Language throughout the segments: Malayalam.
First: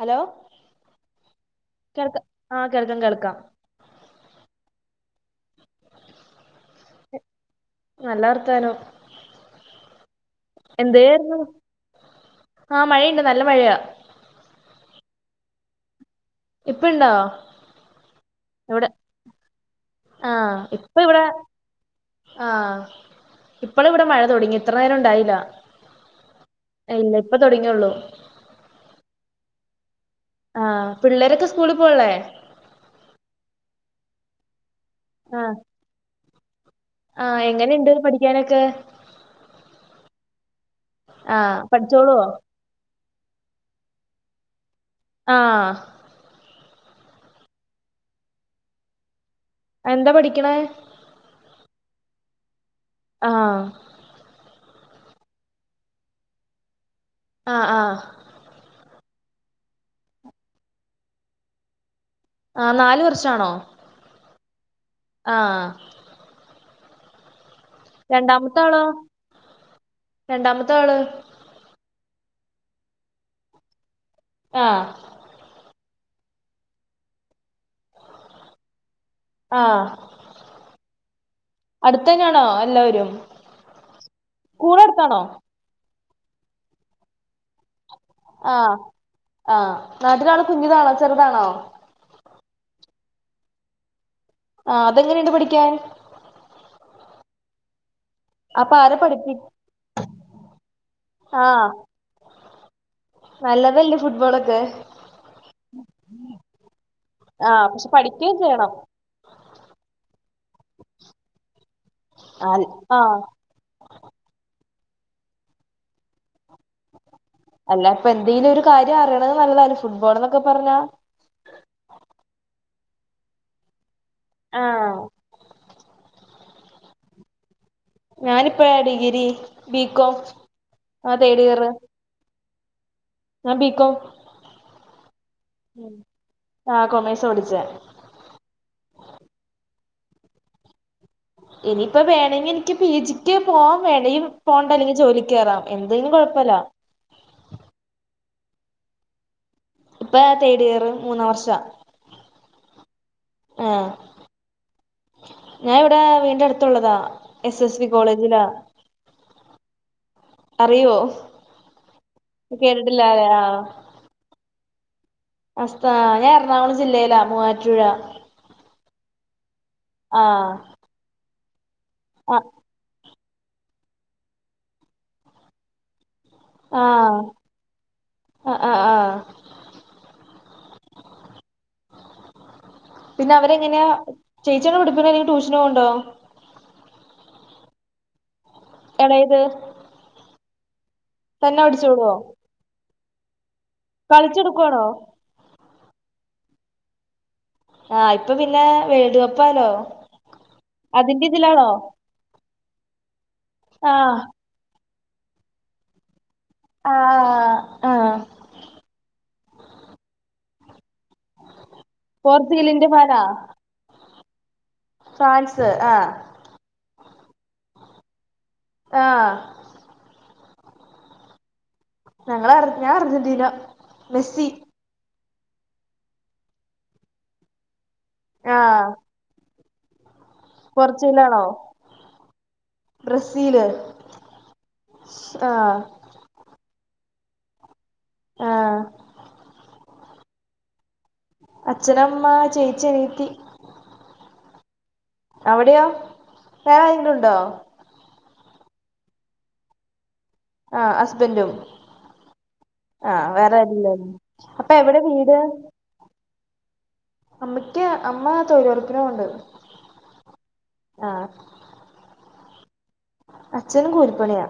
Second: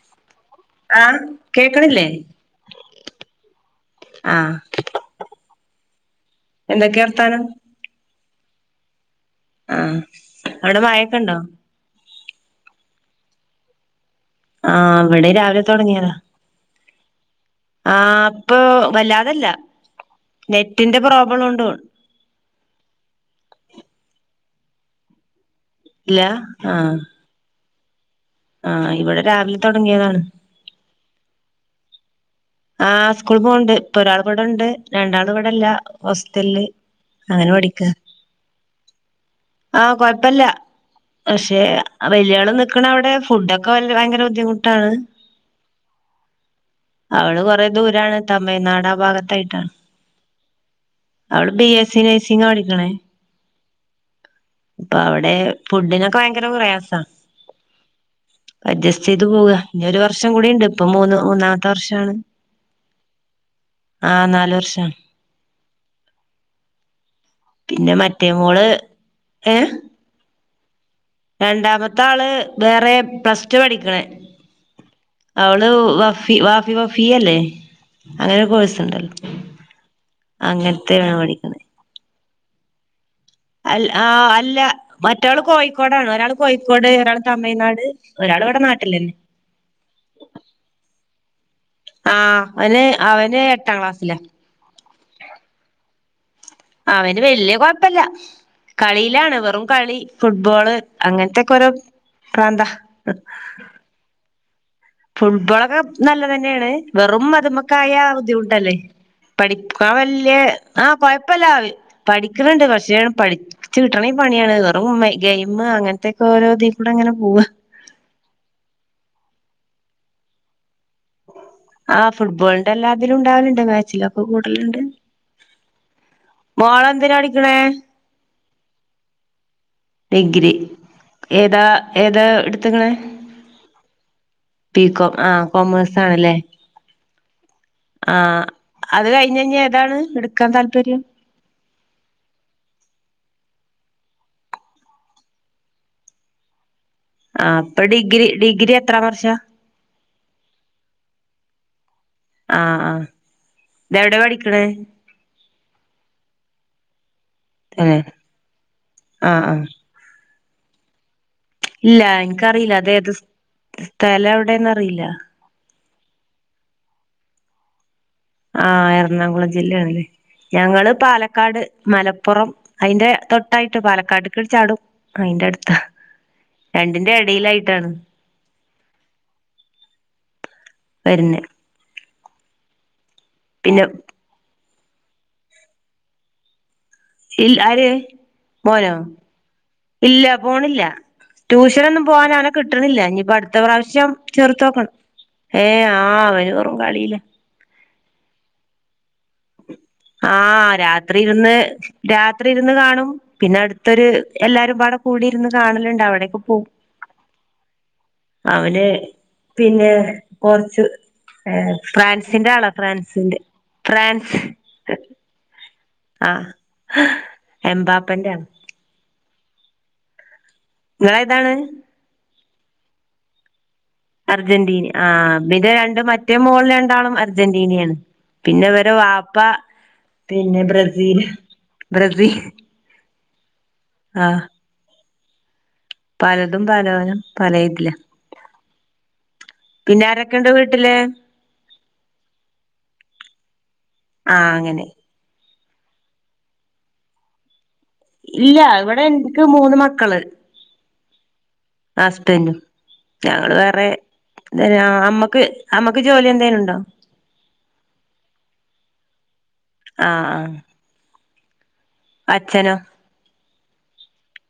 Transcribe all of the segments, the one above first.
ഹലോ ആ കേക്കണില്ലേ? കേൾക്ക ആ കേൾക്കാം കേൾക്കാം ആഹ് എന്തൊക്കെ വർത്താനം? നല്ല വർത്താനോ. ആഹ് അവിടെ മഴയൊക്കെ ഉണ്ടോ എന്തായിരുന്നു? ആഹ് മഴയുണ്ട് നല്ല മഴയാ ആഹ് അവിടെ രാവിലെ തുടങ്ങിയതാണ് ഇപ്പുണ്ടോ? ആ അപ്പൊ വല്ലാതല്ല ആ നെറ്റിന്റെ പ്രോബ്ലം ഉണ്ടോ? ആഹ് ഇപ്പോള ഇവിടെ മഴ തുടങ്ങി ഇത്ര നേരം ഉണ്ടായില്ല ഇല്ല ആഹ് ഇപ്പൊ തുടങ്ങിയള്ളൂ ആഹ് ഇവിടെ രാവിലെ തുടങ്ങിയതാണ് ആഹ് പിള്ളേരൊക്കെ സ്കൂളിൽ പോനില്ലേ? ആ സ്കൂൾ പോകണ്ട് ഇപ്പൊ ഒരാള് ഇവിടെണ്ട് രണ്ടാള് ഇവിടെല്ല ഹോസ്റ്റലില് ആഹ് അങ്ങനെ പഠിക്ക എങ്ങനെയുണ്ട് പഠിക്കാനൊക്കെ? ആഹ് കൊഴപ്പല്ല ആ പക്ഷെ പഠിച്ചോളുവോ വല്ലിയയാള് നിക്കണ അവിടെ ഫുഡൊക്കെ ഭയങ്കര ബുദ്ധിമുട്ടാണ് ആഹ് അവള് കുറെേ ദൂരാണ് തമഴനാട് ആ ഭാഗത്തായിട്ടാണ് എന്താ പഠിക്കണേ? അവള് ബി എസ് സി നഴ്സിംഗ് പഠിക്കിനെ. ആഹ് അപ്പൊ അവിടെ ഫുഡിനൊക്കെ ഭയങ്കര പ്രയാസമാണ് ആഹ് ആഹ് അഡ്ജസ്റ്റ് ചെയ്ത് പോവുക. ഇനി ഒരു വർഷം കൂടിയുണ്ട് ഇപ്പൊ മൂന്ന് മൂന്നാമത്തെ വർഷമാണ് ആഹ് നാല് വർഷാണോ? ആഹ് നാല് വർഷം. ആഹ് പിന്നെ മറ്റേ രണ്ടാമത്തെ മോള് ആളോ ഏഹ് രണ്ടാമത്തെ ആള് രണ്ടാമത്തെ ആള് വേറെ പ്ലസ് ടു പഠിക്കണേ ആഹ് അവള് ഹാഫ് വാഫി വഫീയ അല്ലേ അങ്ങനെ കോഴസ്ണ്ടല്ലോ ആ അങ്ങനത്തെ വേണ പഠിക്കുന്നത് അടുത്തതന്നെയാണോ എല്ലാവരും അഹ് ആഹ് അല്ല സ്കൂൾ അടുത്താണോ മറ്റാള് കോഴിക്കോടാണ് ഒരാൾ കോഴിക്കോട് ഒരാൾ തമിഴ്നാട് ഒരാള് ഇവിടെ ആഹ് നാട്ടിലന്നെ ആഹ് നാട്ടിനാള കുഞ്ഞിതാണോ ചെറുതാണോ ആ അവന് അവന് എട്ടാം ക്ലാസ്സിലെ ആ അതെങ്ങനെയുണ്ട് പഠിക്കാൻ അവന് വല്യ കൊഴപ്പല്ല അപ്പൊ ആരാ പഠിപ്പി കളിയിലാണ് വെറും കളി ഫുട്ബോള് അങ്ങനത്തൊക്കെ ആഹ് ഓരോ പ്രാന്താ നല്ലതല്ലേ ഫുട്ബോളൊക്കെ ഫുട്ബോളൊക്കെ നല്ലത്തന്നെയാണ് വെറും ആഹ് അതമൊക്കെ പക്ഷെ ആയ പഠിക്കുകയും ചെയ്യണം ബുദ്ധിമുട്ടല്ലേ പഠിക്ക വല്ലേ ആഹ് കൊഴപ്പല്ല പഠിക്കുന്നുണ്ട് ആഹ് കുറച്ചണം ആഹ് പഠി കുട്ടണിൽ പണിയാണ് വെറും ഗെയിം അങ്ങനത്തെൊക്കെ ഓരോ തിക്കൂടെ അങ്ങനെ പോവാ അല്ല ഇപ്പൊ എന്തെങ്കലും ഒരു കാര്യം അറിയണത് നല്ലതല്ലും ഫുട്ബോൾ എന്നൊക്കെ പറഞ്ഞാ ആഹ് ഫുട്ബോളിന്റെ എല്ലാതിലും ഉണ്ടാവലുണ്ട് മാച്ചിലൊക്കെ കൂടുതലുണ്ട് ആഹ് മോള എന്തിനാ അടിക്കണേ ഞാനിപ്പോ ഡിഗ്രി ബികോം ഡിഗ്രി ആഹ് ഏതാ തേടിയറ് ഏതാ എടുത്ത്ക്ക്ണെ ബികോം ആഹ് കോമേഴ്സ് ആണല്ലേ ആ കൊമേഴ്സാ പഠിച്ചേ ആഹ് അത് കഴിഞ്ഞ കഴിഞ്ഞ് ഏതാണ് എടുക്കാൻ താല്പര്യം ഇനിയിപ്പ വേണമെങ്കിൽ എനിക്ക് പി ജിക്ക് പോവാൻ വേണമേിൽ പോകണ്ടല്ലെങ്കിൽ ജോലി കയറാം എന്തങ്കിലും കുഴപ്പമില്ല ആഹ് അപ്പൊ ഡിഗ്രി ഡിഗ്രി എത്ര വർഷം ഇപ്പൊ തേഡ് ഇയർ മൂന്നാം വർഷമാ ആഹ് ആഹ് ഇതെവിടെ പഠിക്ക്ണേ ഞാൻ ഇവിടെ വീടിന്റെ അടുത്തുള്ളതാ എസ് എസ് വി തന്നെ കോളേജിലാ ആഹ് ആഹ് അറിയുവോ ഇല്ല കേട്ടട്ടില്ല ആഹ് തേലം എവിടെന്ന്റിയില്ല അത ഞാൻ എറണാകുളം ജില്ലയിലാ മൂവാറ്റുഴ ആഹ് എറണാകുളം ജില്ലയാണല്ലേ ആഹ് ഞങ്ങള് പാലക്കാട് ആ മലപ്പുറം അതിന്റെ തൊട്ടായിട്ട് പാലക്കാട് ക ചാടും അയിന്റെ അടുത്ത് രണ്ടിന്റെ ആഹ് ഇടയിലായിട്ടാണ് ആ ആ ആ വരുന്നേ പിന്നെ അവരെങ്ങനെയാ ചേച്ചിയാണ് പിടിപ്പ അല്ലെങ്കിൽ ട്യൂഷന് കൊണ്ടോ ഇ ആര് മോനോ എളയത് ഇല്ല പോണില്ല തന്നെ ട്യൂഷനൊന്നും പഠിച്ചോളോ പോവാനൻ അവനെ കിട്ടണില്ല ഇനിയിപ്പ അടുത്ത പ്രാവശ്യം ചേർത്ത് കളിച്ചെടുക്കുവാണോ നോക്കണം ഏഹ് ആഹ് അവന് കുറും കളില്ല ആഹ് ഇപ്പൊ പിന്നെ വേടുകപ്പല്ലോ ആഹ് രാത്രി ഇരുന്ന് രാത്രി ഇരുന്ന് കാണും പിന്നെ അടുത്തൊരു ആഹ് എല്ലാരും അവിടെ കൂടിരുന്ന് കാണലുണ്ട് അവിട ആഹ് ആഹ് അവര് പിന്നെ കൊറച്ച് ഏഹ് ഫ്രാൻസിന്റെ ആളാ പോർച്ചുഗലിന്റെ ഫാനാ ഫ്രാൻസിന്റെ ഫ്രാൻസ് ഫ്രാൻസ് ആഹ് ആഹ് എമ്പാപ്പന്റെ ആഹ് നിങ്ങളെ ഇതാണ് ഞങ്ങള് ഞാൻ അർജന്റീന മെസ്സി അർജന്റീന ആഹ് പി രണ്ട് മറ്റേ മോൾ രണ്ടാളും അർജന്റീനയാണ് പിന്നെ ആഹ് വര വാപ്പ പിന്നെ ബ്രസീല് പോർച്ചുഗലാണോ ബ്രസീൽ ബ്രസീല് ആഹ് ആഹ് പലതും പലനും പല ഇതില്ല ആഹ് പിന്നെ ആരൊക്കെയണ്ട് വീട്ടില് അച്ഛനമ്മ ചേച്ചിനീത്തി ആഹ് അങ്ങനെ അവിടെയോ വേറെ ആരെങ്കിലും ഉണ്ടോ ഇല്ല ഇവിടെ ഇൻക്ക് മൂന്ന് മക്കള് ആഹ് ഹസ്ബന്റും അസ്ബന്റും ആഹ് വേറെരില്ല അപ്പൊ എവിടെ വീട് ക്ക് ജോലി എന്തേലും ഉണ്ടോ അമ്മക്ക് അമ്മ തൊഴുറപ്പിന് പോവ്ണ്ട് ആഹ് ആഹ് ആഹ് അച്ഛനോ. അച്ഛനും കൂലീപ്പണിയാ.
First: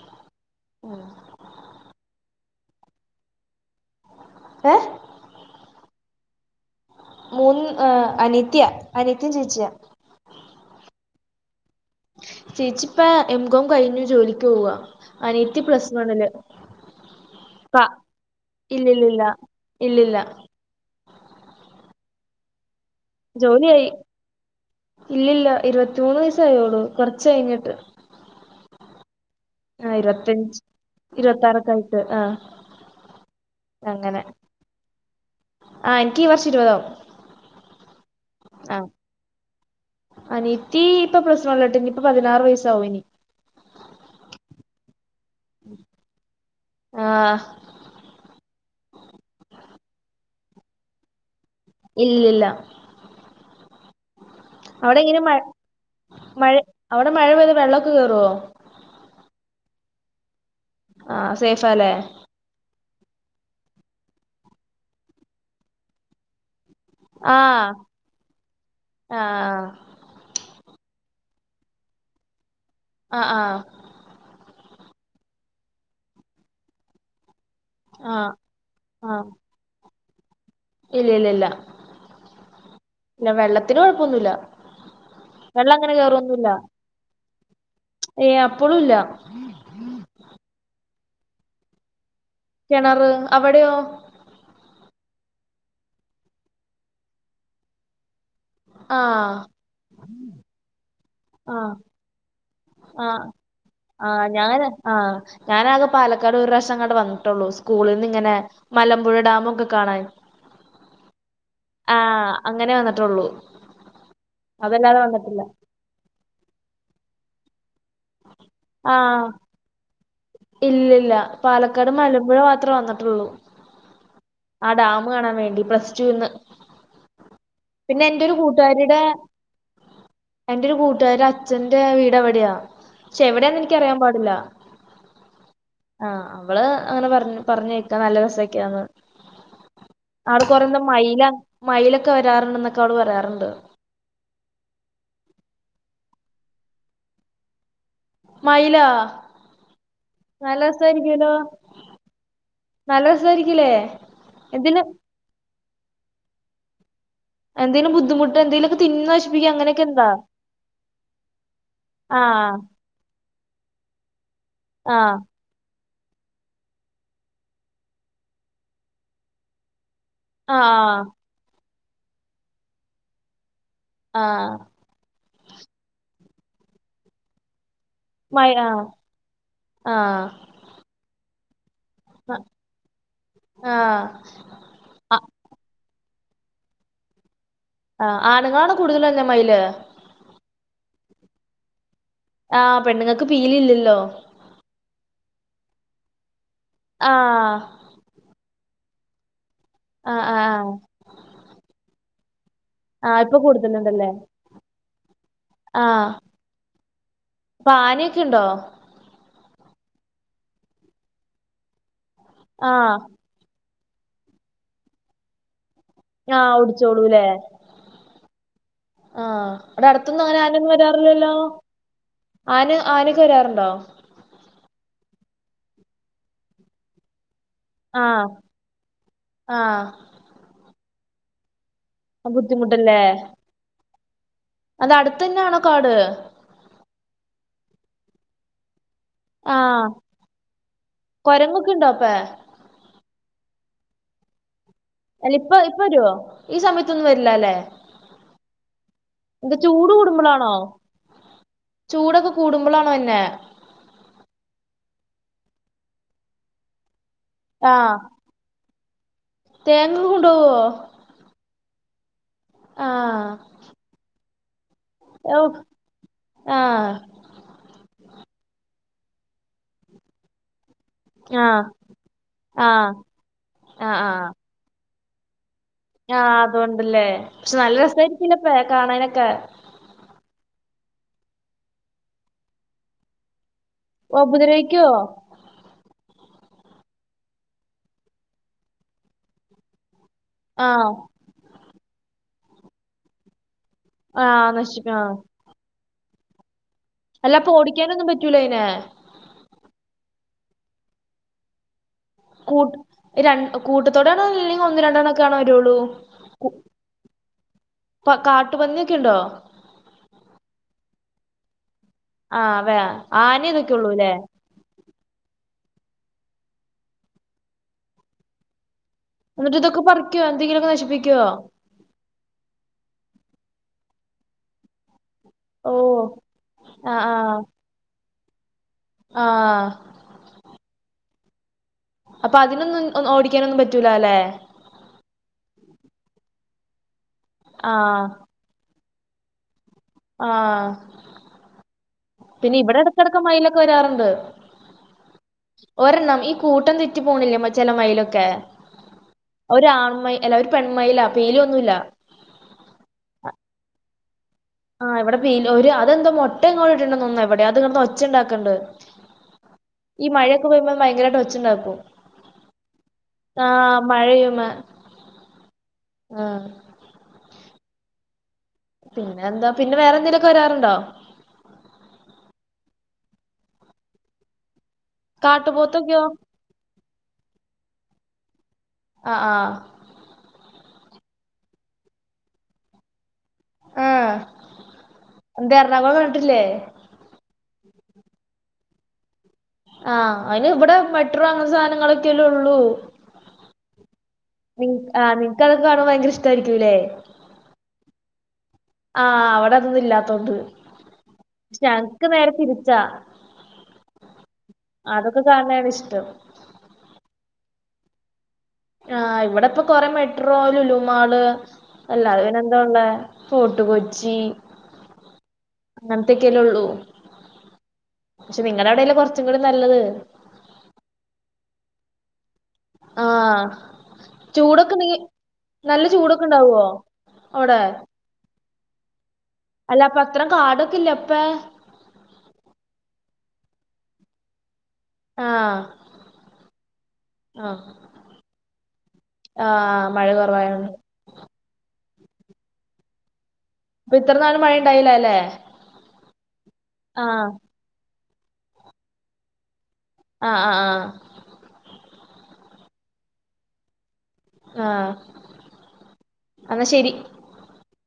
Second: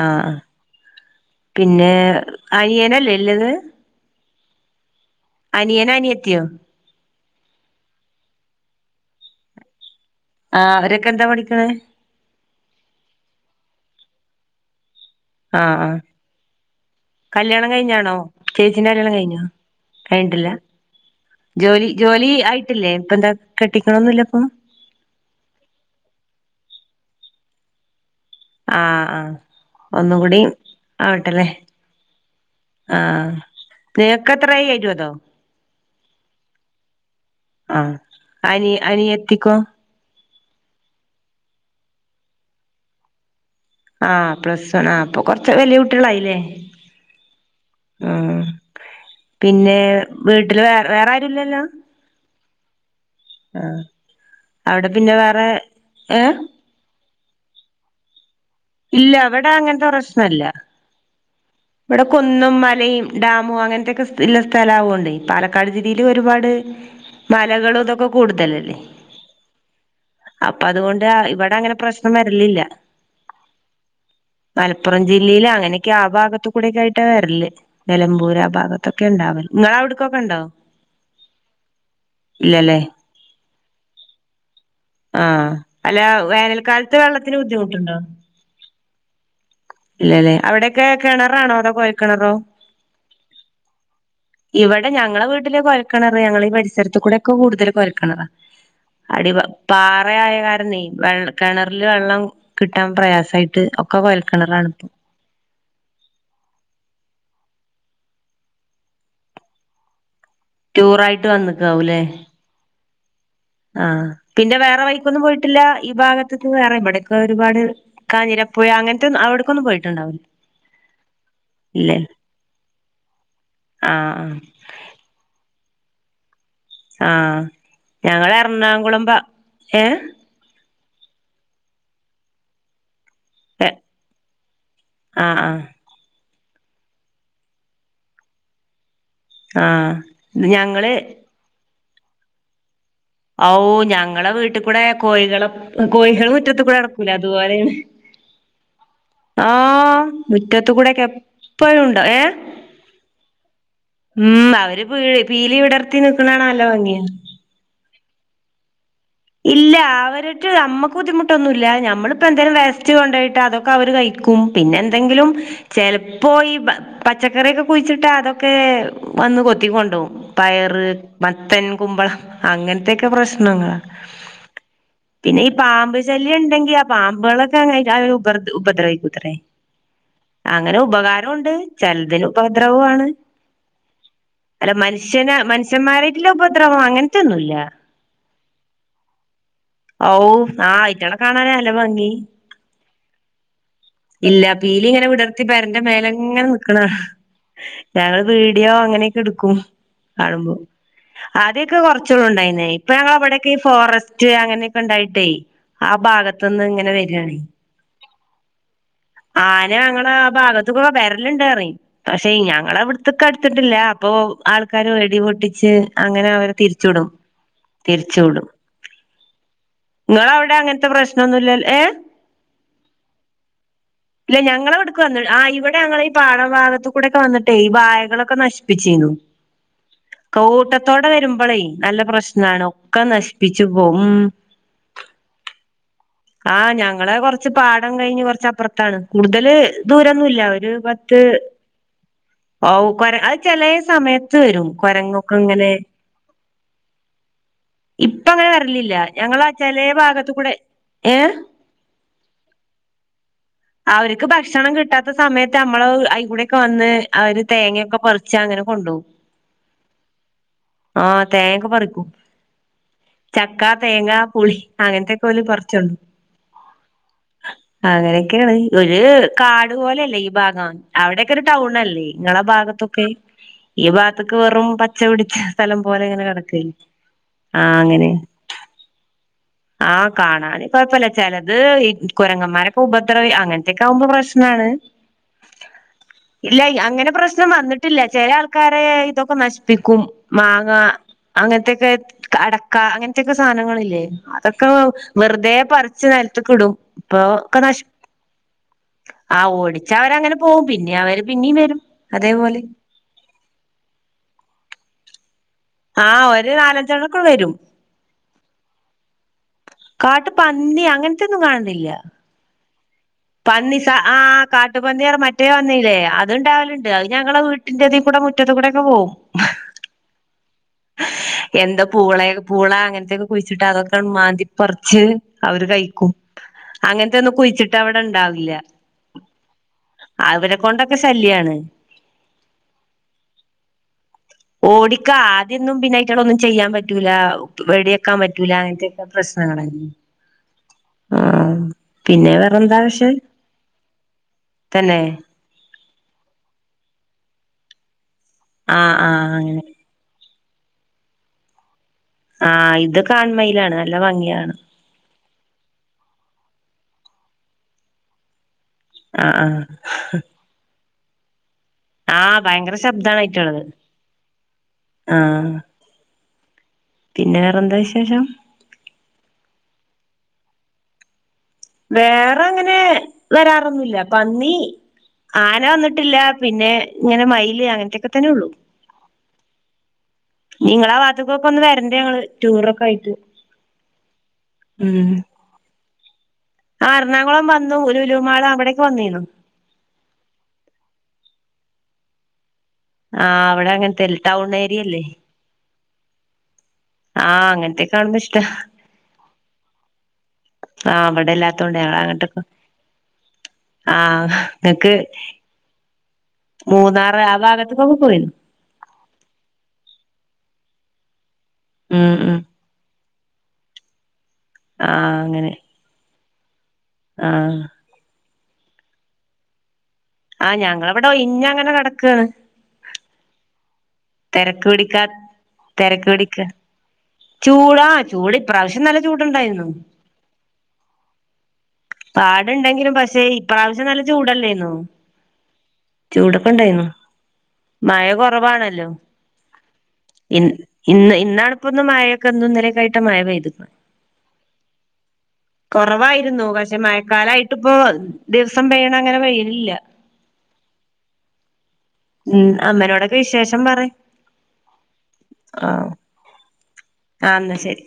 ആഹ് ആഹ് പിന്നെ അനിയനല്ലേ ഇല്ലത് ഏഹ് അനിയൻ അനിയത്തിയോ. മൂന്ന് അനിത്യ അനിത്യയും ചേച്ചിയ. ആഹ് അവരൊക്കെ എന്താ പഠിക്ണ്. ചേച്ചിപ്പൊ എംകോം കഴിഞ്ഞു ജോലിക്ക് പോവാ അനീയത്തി ആഹ് പ്ലസ് ആഹ് വണ്ണില്. കല്യാണം ക കഴിഞ്ഞാണോ ചേച്ചിന്റെ കല്യാണം ഇല്ലില്ലില്ല കഴിഞ്ഞോ ഇല്ലില്ല കഴിഞ്ഞട്ടില്ല. ജോലി ജോലി ആയിട്ടില്ലേ ഇപ്പ എന്താ കെട്ടിക്കണന്നില്ല ഇപ്പോ. ഇല്ലല്ല ഇരുപത്തിമൂന്ന് വയസ്സ് ആയോള്ളൂ കൊറച്ച കഴിഞ്ഞിട്ട്. ആഹ് ആഹ് ആ ഒന്നും കൂടി ഇരുപത്തഞ്ച് ആവട്ടല്ലേ ഇരുപത്താറൊക്കെ ആയിട്ട് ആ ആഹ് തേക്ക് എത്ര ആയി ഇരുബതോ. ആഹ് എനിക്ക് ഈ വർഷം ഇരുപതാവും. ആഹ് അനി അനിയത്തിക്കോ? അനിത്തി ഇപ്പൊ പ്ലസ് വണ് ലോട്ട് ഇനി ഇപ്പൊ പതിനാറ് വയസ്സാവും ഇനി. ആഹ് പ്ലസ് വൺ ആഹ് അപ്പൊ കൊറച്ച് വലിയ കുട്ട്യാളായില്ലേ. ആ ഉമ് പിന്നെ വീട്ടില് വേ വേറെ ആരുല്ലല്ലോ. ഇല്ലില്ല. ആഹ് അവിടെ പിന്നെ എങ്ങനെ മഴ വേറെ ഏഹ്. മഴ അവിടെ മഴ പെയ്ത് വെള്ളൊക്കെ കേറോ. ഇല്ല ഇവിടെ അങ്ങനത്തെ പ്രശ്നല്ല. ആഹ് സേഫാല്ലേ. ഇവിടെ കുന്നും മലയും ഡാമും അങ്ങനത്തെക്കെ ഉള്ള സ്ഥലവോണ്ട് പാലക്കാട് ജില്ലില് ഒരുപാട്. ആ മലകളും ഇതൊക്കെ കൂടുതലല്ലേ. ആ അപ്പൊ അതു കൊണ്ട് ഇവിടെ അങ്ങനെ പ്രശ്നം വരലില്ല. ആഹ് ആഹ് മലപ്പുറം ജില്ലില് അങ്ങനെയൊക്കെ ആ ഭാഗത്ത കൂടെക്കെ ആയിട്ടാ വര്ല്. നിലമ്പൂര് ആ ഭാഗത്തൊക്കെ ആ ഉണ്ടാവല് നിങ്ങള അവിട് ക്കൊക്കെ ഉണ്ടോ. ഇല്ല ഇല്ല ഇല്ല ഇല്ല വെള്ളത്തിന് കൊഴപ്പൊന്നുല്ല. ആഹ് വെള്ളം അങ്ങനെ അല്ല വേനൽക്കാലത്ത് വെള്ളത്തിന് ബുദ്ധിമുട്ടുണ്ടോ? ഏഹ് അപ്പളും ഇല്ല. ഇല്ലല്ലെ അവിടെയൊക്കെ കെണറാണോ അതോ കോഴൽ കെണറോ. കെണറ് അവിടെയോ? ഇവിടെ ഞങ്ങളെ വീട്ടില് കൊയൽ കെണറ് ഞങ്ങളീ പരിസരത്ത് കൂടെ ഒക്കെ കൂടുതൽ കൊയൽകെണറാ. അടി ആഹ് പാറ ആയ കാരണേ വെ ആഹ് കിണറില് വെള്ളം കിട്ടാൻ ആഹ് പ്രയാസായിട്ട് ഒക്കെ കൊയൽ ആഹ് ഞാന് കിണറാണ്പ്പൊ. ആഹ് ഞാനാകെ പാലക്കാട് ഒരു പ്രാവശ്യം എങ്ങാട് വന്നിട്ടുള്ളൂ സ്കൂളിന്ന് ഇങ്ങനെ മലമ്പുഴ ഡാമ് ഒക്കെ കാണാൻ. ട്യൂർ ആയിട്ട് വന്നിക്കാവൂല്ലേ. ആഹ് അങ്ങനെ വന്നിട്ടൊള്ളൂ. ആഹ് പിന്നെ വേറെ വൈക്കൊന്നും പോയിട്ടില്ല ഈ ഭാഗത്ത് വേറെ ഇവിടൊക്കെ ഒരുപാട്. കാഞ്ഞിരപ്പുഴ അങ്ങനത്തെ ആഹ് അവിടക്കൊന്നും പോയിട്ടുണ്ടാവൂലേ ഇല്ലില്ല പാലക്കാട് മലമ്പുഴ മാത്രേ വന്നിട്ടുള്ളൂ. ആഹ് ആ ഡാം കാണാൻ വേണ്ടി പ്ലസ്ടുന്ന് ആഹ് ഞങ്ങ കൂട്ടുകാരിയുടെ എറണാകുളം ഭാ ഏഹ് എന്റെ ഒരു കൂട്ടുകാരൻ അച്ഛന്റെ വീട് അവിടെയാ പക്ഷെ എവിടാന്ന് എനിക്കറിയാൻ പാടുല. ആഹ് ആഹ് ആഹ് അവള് അങ്ങനെ പറഞ്ഞു പറഞ്ഞ ഇക്കാ നല്ല രസൊക്കെയാന്ന് ആഹ് അവിടെ കൊറെന്താ ഞങ്ങള് മയിലാ മയിലൊക്കെ വരാറുണ്ട്ന്നൊക്കെ അവള് പറയാറു ഔ ഞങ്ങളെ വീട്ടി കൂടെ കോയികള് കോയികള് മുറ്റത്ത് കൂടെ നടക്കൂലെ അതുപോലെയാണ് മയിലാ ആ നല്ല മുറ്റത്ത് കൂടൊക്കെ രസായിരിക്കൂലോ എപ്പഴും ഉണ്ടാ ഏഹ് നല്ല രസായിരിക്കൂലേ ഉം അവര് എന്തേലും പീലി വിടർത്തി നിക്കുന്ന കാണാൻ നല്ല ഭംഗിയാ എന്തേലും ബുദ്ധമുട്ട് എന്തേലുക്കെ തിന്ന് നശി ഇല്ല അവര്ക്ക് നമ്മക്ക് ബുദ്ധിമുട്ടൊന്നുമില്ല ഞമ്മളിപ്പോ എന്തേലും ആഹ് വേസ്റ്റ് കൊണ്ടോയിട്ട അതൊക്കെ അവര് കഴിക്കും ക്കും പിന്നെ ആഹ് എന്തെങ്കിലും ചെലപ്പോ ഈ പച്ചക്കറിയൊക്കെ കുഴിച്ചിട്ടാ അതൊക്കെ വന്ന് കൊത്തി കൊണ്ടോവും പയറ് ആഹ് മത്തൻ കുമ്പളം അങ്ങനത്തൊക്കെ പ്രശ്നങ്ങളാ ആഹ് പിന്നെ ഈ പാമ്പ് ശല്യം ഇണ്ടെങ്കി ആ പാമ്പുകളൊക്കെ അങ്ങ [unintelligible] ഉപ മയി ആഹ് ഉപദ്രവിക്കത്രേ ആഹ് അങ്ങനെ ഉപകാരം ഉണ്ട് ചെലദില് ഉപദ്രവും ആണ് ആഹ് അല്ല ആഹ് മനുഷ്യന് മനുഷ്യന്മാരായിട്ടുള്ള ഉപദ്രവോ അങ്ങനത്തൊന്നുംല്ല ആ ആണുങ്ങളാണ് കൂടുതല് വരുന്ന മയില് ഔ ആ ആയിറ്റകളെ കാണാനാ നല്ല ഭംഗി ആഹ് പെണ്ണുങ്ങൾക്ക് പീലി ഇല്ലല്ലോ ഇല്ല പീലി ഇങ്ങനെ വിടർത്തിപ്പെരന്റെ മേലെ ഇങ്ങനെ നിക്കണ് ആഹ് ഞങ്ങള് വീഡിയോ അങ്ങനെയൊക്കെ എടുക്കും ആഹ് കാണുമ്പോ ആഹ് ആദ്യൊക്കെ കുറചോള്ളൂ ഉണ്ടായിനേ. ആ ഇപ്പൊ കുട് ഫോറസ്റ്റ് അങ്ങനെയൊക്കെ ഉണ്ടായിട്ടേ ആ ആഹ് ഭാഗത്ത് നിന്ന് ഇങ്ങനെ വരുവാണെ അപ്പൊ ആനയൊക്കെ ഉണ്ടോ ആന ഞങ്ങളെ ആ ഭാഗത്ത്പ്പോ വരലിണ്ടറയും പക്ഷെ ഞങ്ങള് ആഹ് അവിടത്തൊക്കെ അടുത്തിട്ടില്ല അപ്പൊ ആൾക്കാര് വെടി പൊട്ടിച്ച് അങ്ങനെ ആഹ് അവരെ തിരിച്ചുവിടും ഓടിച്ചോളൂല്ലേ ആഹ് ഇവിടെ അടുത്തന്നും അങ്ങനെ നിങ്ങളവിടെ ആനെന്നും അങ്ങനത്തെ വരാറില്ലല്ലോ പ്രശ്നൊന്നുമില്ലല്ലോ ഏ അന് ആനക്കെ വരാറുണ്ടോ ഇല്ല ഞങ്ങളെ ഇവിടുക്ക് വന്ന ആ ഇവിടെ ഞങ്ങളെ ഈ പാടം ഭാഗത്ത് കൂടെ ഒക്കെ വന്ന ഈ ആഹ് വായകളൊക്കെ നശിപ്പിച്ചേനു ആഹ് കൂട്ടത്തോടെ വരുമ്പളേ നല്ല പ്രശ്നാണ് ബുദ്ധിമുട്ടല്ലേ ഒക്കെ നശിപ്പിച്ചു പോകും അത് അടുത്തന്നാണോ കാട് ആഹ് ഞങ്ങടെ കൊറച്ച് പാടം കഴിഞ്ഞ് കൊറച്ചപ്പുറത്താണ് കൂടുതല് ആഹ് ദൂരൊന്നുംല്ല ഒരു പത്ത് കൊരങ്ങൊക്കെ ഉണ്ടോ അപ്പ ഓ കൊര അത് ചെല സമയത്ത് വരും കൊരങ്ങൊക്കെ ഇങ്ങനെ രുവോ ഈ സമയത്തൊന്നും വരില്ലാല്ലേ ഇപ്പ അങ്ങനെ വരലില്ല ഞങ്ങള ചലേ ഭാഗത്ത് കൂടെ കൂടുമ്പളാണോ ഏഹ് ചൂടൊക്കെ കൂടുമ്പോളാണോ വര്‌നേ അവർക്ക് ഭക്ഷണം കിട്ടാത്ത സമയത്ത് നമ്മള് അയ്കൂടെക്കെ വന്ന് അവര് തേങ്ങയൊക്കെ പറി ച്ചാ അങ്ങനെ കൊണ്ടോവും. തേങ്ങൊക്ക കൊണ്ടോവോ? ആഹ് തേങ്ങക്കെ പറിക്കും. ആഹ് ചക്ക തേങ്ങ പുളി അങ്ങനത്തെക്കെ ഔ ഓല് പർച്ചൊ [unintelligible] ആഹ് അങ്ങനെയൊക്കേണ്. ഒരു കാട് പോലെയല്ലേ ഈ ഭാഗം അവിടൊക്കെ ഒരു ആഹ് ടൗണല്ലേ ഇങ്ങളെ ആഹ് ഭാഗത്തൊക്കെ. ഈ ആഹ് ആഹ് ഭാഗത്തക്ക് വെറും പച്ച പിടിച്ച സ്ഥലം പോലെ ഇങ്ങനെ ആഹ് കിടക്കല്ലേ അതൊണ്ടല്ലേ പക്ഷെ ആഹ് നല്ല അങ്ങനെ രസായിരിക്കില്ലപ്പ കാണാനൊക്കെ ആഹ് കാണാന് കൊഴപ്പല്ല. ചെലത് ഈ കുരങ്ങമാരെക്കെ ഉപദ്രവി അങ്ങന ഇതെക്കെ ആവുമ്പോ ഓ, പ്രശ്നാണ്. ഉപദ്രവിക്കോ ഇല്ല അങ്ങനെ പ്രശ്നം വന്നിട്ടില്ല. ചെല ആൾക്കാരെ ഇതൊക്കെ നശിപ്പിക്കും. മാങ്ങ ആഹ് അങ്ങനത്തെക്കെ അടക്ക അങ്ങനത്തെക്കെ സാനങ്ങളില്ലേ. ആഹ് അതൊക്കെ വെ നശിപ്പിക്കും ആഹ് വെറുതേ പറിച്ച് നെലത്ത്ക്കിടും അല്ല അപ്പൊ ഓടിക്കാനൊന്നും പറ്റൂലയിനേ ആഹ് ഓടിച്ചാ അവരങ്ങനെ പോവും. പിന്നെ അവര് പിന്നീം വരും അതേപോലെ രൺ കൂട്ടത്തോടെയാണോ അല്ലെ ഒന്ന് രണ്ടെണ്ണോക്കെ ആണോ വരുഒള്ളൂ. ആഹ് ഒരു നാലഞ്ചണ്ണക്കാണ് വെരും പ്പ കാട്ടുപന്നിയൊക്കെ യുണ്ടോ? കാട്ട് പന്നി അങ്ങനത്തെ ഒന്നും കാണണില്ല. ആഹ് വേ ആനി ഇതൊക്കെ ഉള്ളൂ ല്ലേ കാട്ടുപന്നിയാണ് മറ്റേ വന്നില്ലേ അതുണ്ടാവലുണ്ട് അത് ഞങ്ങള വീട്ടിന്റതീ കൂടെ മുറ്റത്ത് കൂടെക്കെ പോവും എന്നിട്ട് ഇതൊക്കെ പറിയ്ക്കോ എന്തെങ്കിലൊക്കെ നശിപ്പിക്കുവോ എന്ത പൂവളേ [unintelligible] പൂള അങ്ങനത്തെയൊക്കെ കുഴിച്ചിട്ടാ അതൊക്കെ ആണ്ട് മാന്തിപ്പറിച്ച് അവര് ഓ കയിക്കും. ആ അങ്ങനത്തെ ഒന്നും കുഴിച്ചിട്ടാ ഇവടെ ഉണ്ടാവില്ല. ആഹ് അവരെ കൊണ്ടൊക്കെ ശല്യാണ്. അപ്പൊ അതിനൊന്നും ഒ ഓടിക്കാനൊന്നും പറ്റൂലാ ല്ലേ ഓടിക്കാ ആദ്യൊന്നും പിന്നയിറ്റളേ ഒന്നും ചെയ്യാൻ പറ്റൂലാ ആ വെടി വെക്കാൻ പ റ്റൂലാ അങ്ങനത്തെക്കെ പ്രശ്നങ്ങളേനി. ആ ഉം ആഹ് പിന്നെ വേറെ എന്താ ഇവിടെ വിശേ ഇടക്കിടക്ക് മയിലൊക്കെ വരാറുണ്ട് തന്നേ ഒരെണ്ണം ഈ കൂട്ടം തെറ്റി പോണില്ലേ മ ചെല മയിലൊക്കെ ആഹ് ആഹ് അങ്ങനെ ഒരാൺ മയി എല്ല ഒര് പെൺമയിലാ പീലിയൊന്നുല്ലാ. ആഹ് ഇതൊക്കെ ആൺമയിലാണ് നല്ല ഭംഗിയാണ് ആഹ് ഇവിടെ പീലി ഒരു അതെന്തോ മൊട്ട എങ്ങോ ഇട്ടിട്ടുണ്ടന്ന് തോന്നുന്നു എവിടെയാ അത് കെടന്ന് ഒച്ച ഒണ്ടാക്കണ്ട് ആഹ് ആഹ് ഇപ്പം [unintelligible] ഭയങ്കരായിട്ട് ഒച്ച ഉണ്ടാക്കും ആഹ് ഭയങ്കര ആ ശബ്ദാണയിറ്റാളത് മഴയും ആഹ് ആ പിന്നെ വേറെന്താ വിശേഷം? പിന്നെ എന്താ, പിന്നെ വേറെന്തേലും ഒക്കെ വരാറുണ്ടോ? വേറെ അങ്ങനേ വെരാറൊന്നുല്ല പന്നീ ആന കാട്ടുപോത്തൊക്കെയോ വന്നിട്ടില്ലാ പിന്നേ ഇങ്ങനെ മയില് അങ്ങൻത്തെക്കെ തന്നെ ഉള്ളു ആഹ് ആഹ് ഇനി ങ്ങളാ ഭാഗത്ത് ക്കൊക്കെ ഒന്ന് വരണ്ട് ഞങ്ങള് ടൂർ ഒക്കെ ആയിട്ട് ഉം എന്തെ എർണാകൊളം കണ്ട്ട്ട് ഇല്ലെ? ആഹ് എർണാകൊളം വന്നു ലുലു മാള് അവടെക്കെ വന്നിന്നു ആഹ് അയിന് ഇവെടെ മെട്രോ അങ്ങൻത്തെ സാനങ്ങളൊക്കെ അല്ലെ ഒള്ളു ആഹ് അവടെ അങ്ങെൻത്തെ അല്ലെ? ടൗൺ ഏരിയ അല്ലെ? ഇക്ക് അതൊക്കെ കാണുമ്പം ഭയങ്കര ഇഷ്ടായിരിക്കും ലെ? ആഹ് അങ്ങെൻത്തെ കാണുമ്പം ഇഷ്ടാ ആഹ് അവിടെ അതൊന്നും ഇല്ലാത്തോണ്ട് ആഹ് ഇവെടെ പക്ഷെ ഇല്ലാത്തോണ്ടെ ഞങ്ങെൾ ഞങ്ങക്ക് നേരെ അങ്ങട്ടൊക്കെ തിരിച്ചാ ആഹ് ങ്ങക്ക് അതൊക്കെ കാണണാണ് ഇഷ്ടം മൂന്നാറ് ആ ഭാഗത്ത് ക്കൊക്കെ പോയിന്നു ആഹ് ഇവെടെ ഇപ്പം കൊറെ മെട്രോ ലുലുമാൾ ഉം അല്ലാതെ ഉം പിന്നെ എന്താ ഉള്ളെ? ഫോട്ട് കൊച്ചി ആഹ് അങ്ങനെ അങ്ങെൻത്തെക്കെ അല്ലെ ഒള്ളു ആഹ് പക്ഷെ നിങ്ങളെ അയുടെ അല്ലെ കൊർച്ചും കൂടി നല്ലെത് ആഹ് ഞങ്ങളെ ഇവെടെ ഒഴിഞ്ഞ് അങ്ങനെ കട്ക്കാണ്. ആഹ് തെരക്ക് ചൂടൊക്കെ നീ പിടിക്കാ നല്ല തെരക്ക് ചൂടൊക്കെ പിടിക്കാ ഇണ്ടാവോ അയുടെ ചൂടാ ചൂട് ഇപ്രാവ്ശ്യം നല്ല ചൂട് ഇണ്ടായിരുന്നു. അപ്പ അത്രം കാടൊക്കെ ഇല്ലേ അപ്പെ പാടം ഇണ്ടെങ്കിലും പക്ഷെ ഇപ്രാവ്ശ്യം നല്ല ചൂട് അല്ലെയ്ന്നോ? ആഹ് ചൂടൊക്കെ ഇണ്ടെയ്ന്നു. ആഹ് മഴ കൊറവാണല്ലോ? ആഹ് മഴ കൊറവായോണ്ട് ഇന്ന് ഇന്നാണ് ഇപ്പൊ ഒന്ന് മഴയൊക്കെ ഇന്നും ഇന്നെലിം ഒക്കെ ആയിട്ടാ മഴ പെയ്ത്ക്ക്ണെ അപ്പൊ ഇത്ര നാളും മഴ ഉണ്ടായില്ല അല്ലേ കൊവായിരുന്നു പക്ഷെ ആഹ് മഴക്കാലായി ട്ട് ഇപ്പോ ദിവ്സം പെയ്യ്ണ അങ്ങനെ പെയ്യെൽ ഇല്ലാ ആഹ് ആഹ് ആഹ് ഉം അമ്മനോടൊക്കെ വിശേഷം പറി ആഹ് അന്നാ ശരി ആഹ് ഇന്നാ ശരി